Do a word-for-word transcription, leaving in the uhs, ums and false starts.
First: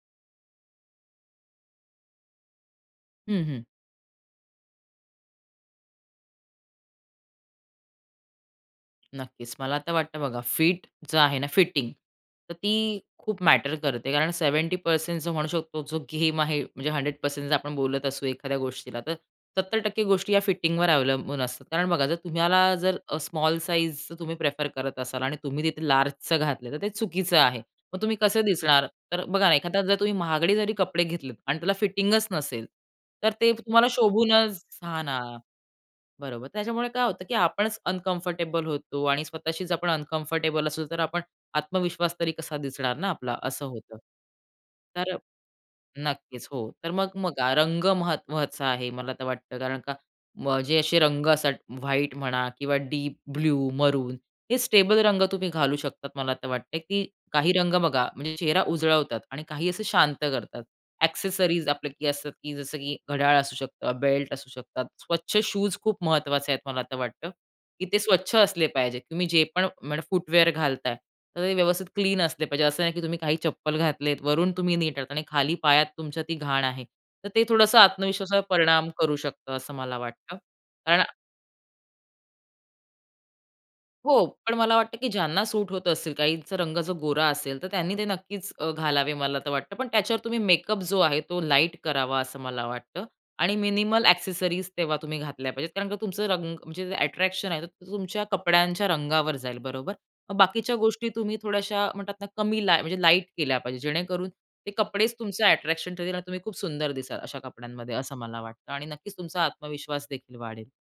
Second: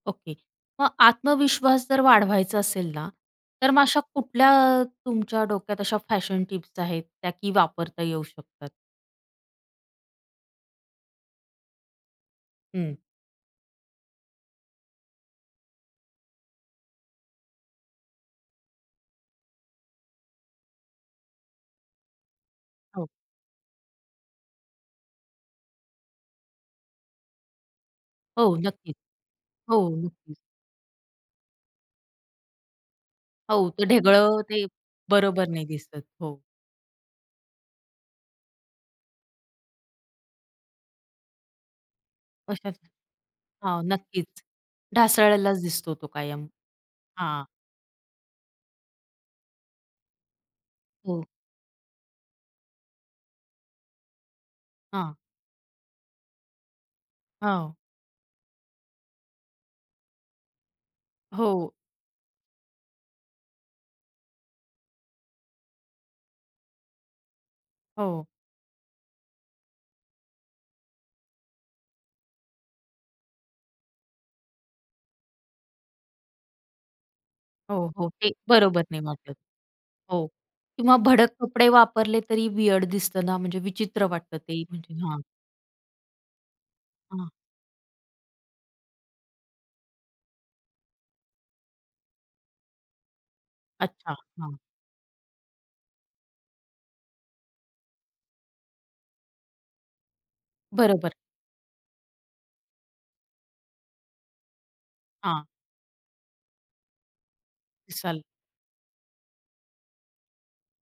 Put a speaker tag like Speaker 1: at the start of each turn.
Speaker 1: Okay. मग आत्मविश्वास जर वाढवायचा असेल ना
Speaker 2: हं, हं.
Speaker 1: तर मग अशा कुठल्या तुमच्या डोक्यात अशा फॅशन टिप्स आहेत त्या की वापरता येऊ शकतात?
Speaker 2: नक्कीच. मला तर वाटतं बघा फिट जे आहे ना फिटिंग. तर
Speaker 1: हं.
Speaker 2: ती खूप मॅटर करते. कारण सेव्हेंटी पर्सेंट जो म्हणू शकतो की जो गेम आहे म्हणजे हंड्रेड पर्सेंट जर आपण बोलत असू एखाद्या गोष्टीला. तर सत्तर टक्के गोष्टी या फिटिंगवर अवलंबून असतात. कारण बघा जर तुम्हाला जर
Speaker 1: हो.
Speaker 2: अ, स्मॉल साइझ जर तुम्ही प्रिफर करत असाल आणि तुम्ही तिथे लार्जचं घातलं, तर ते चुकीचं आहे. मग तुम्ही कसे
Speaker 1: हो,
Speaker 2: दिसणार?
Speaker 1: नक्कीच.
Speaker 2: तर बघा ना एखादा
Speaker 1: हो,
Speaker 2: जर तुम्ही
Speaker 1: नक्कीच.
Speaker 2: महागडे जरी कपडे घेतलेत आणि त्याला फिटिंगच नसेल तर ते
Speaker 1: हो, ते
Speaker 2: तुम्हाला
Speaker 1: ढगळं
Speaker 2: शोभूनच
Speaker 1: ते
Speaker 2: हां ना.
Speaker 1: बरोबर नाही दिसत. हो.
Speaker 2: बरोबर. त्याच्यामुळे काय होतं की आपणच अनकम्फर्टेबल होतो आणि स्वतःशीच आपण अनकम्फर्टेबल असलो तर आपण आत्मविश्वास तरी कसा
Speaker 1: कशाचं?
Speaker 2: दिसणार ना आपला? असं
Speaker 1: हां,
Speaker 2: होतं.
Speaker 1: नक्कीच.
Speaker 2: तर
Speaker 1: ढासळलेलाच दिसतो तो कायम.
Speaker 2: नक्कीच, हो. तर मग
Speaker 1: हां.
Speaker 2: बघा रंग महत महत्वाचा आहे. मला तर वाटतं कारण का मग जे असे
Speaker 1: हो.
Speaker 2: रंग असतात ,व्हाईट म्हणा किंवा डीप ब्लू, मरून हे स्टेबल
Speaker 1: हां.
Speaker 2: रंग तुम्ही घालू शकतात. मला तर वाटतंय, की काही रंग
Speaker 1: हां.
Speaker 2: बघा म्हणजे चेहरा उजळवतात आणि काही असे शांत करतात. ॲक्सेसरीज
Speaker 1: हो.
Speaker 2: आपल्याकडे असतात की जसं, की घड्याळ असू शकतं, बेल्ट असू शकतात, स्वच्छ शूज खूप महत्वाचे आहेत मला तर वाटतं, की ते
Speaker 1: हो.
Speaker 2: स्वच्छ असले पाहिजे. तुम्ही जे पण म्हणजे फूटवेअर घालताय तर ते व्यवस्थित क्लीन असले पाहिजे. असं नाही की तुम्ही काही चप्पल घातलेत. वरून तुम्ही नीट आहात आणि खाली पायात तुमच्या ती घाण आहे. तर ते थोडंसं
Speaker 1: हो, हो. ते
Speaker 2: आत्मविश्वासावर
Speaker 1: बरोबर
Speaker 2: परिणाम
Speaker 1: नाही
Speaker 2: करू
Speaker 1: वाटत.
Speaker 2: शकतं, असं मला
Speaker 1: हो,
Speaker 2: वाटतं.
Speaker 1: किंवा
Speaker 2: कारण
Speaker 1: भडक कपडे वापरले तरी व्हीअर्ड दिसतं ना म्हणजे विचित्र
Speaker 2: हो.
Speaker 1: वाटतं
Speaker 2: पण
Speaker 1: ते
Speaker 2: मला
Speaker 1: म्हणजे
Speaker 2: वाटतं की
Speaker 1: हां.
Speaker 2: ज्यांना सूट होत असेल काहींचा रंग जर गोरा
Speaker 1: हां.
Speaker 2: असेल तर त्यांनी ते नक्कीच अ, घालावे मला तर वाटतं. पण त्याच्यावर तुम्ही मेकअप जो आहे तो लाईट करावा असं मला वाटतं आणि मिनिमल
Speaker 1: अच्छा, हां.
Speaker 2: ॲक्सेसरीज तेव्हा तुम्ही घातल्या पाहिजेत. कारण का तुमचं रंग तुमचं जे ॲट्रॅक्शन आहे ते तुमच्या कपड्यांच्या रंगावर जाईल बरोबर? मग बाकीच्या गोष्टी
Speaker 1: बरोबर.
Speaker 2: तुम्ही थोड्याशा म्हणतात ना कमी लाई म्हणजे लाईट केल्या पाहिजेत. जेणेकरून ते कपडेच तुमचं
Speaker 1: हां.
Speaker 2: ॲट्रॅक्शन ठरतील आणि तुम्ही खूप सुंदर दिसाल अशा कपड्यांमध्ये. असं
Speaker 1: [unintelligible]
Speaker 2: मला वाटतं आणि नक्कीच तुमचा आत्मविश्वास देखील वाढेल.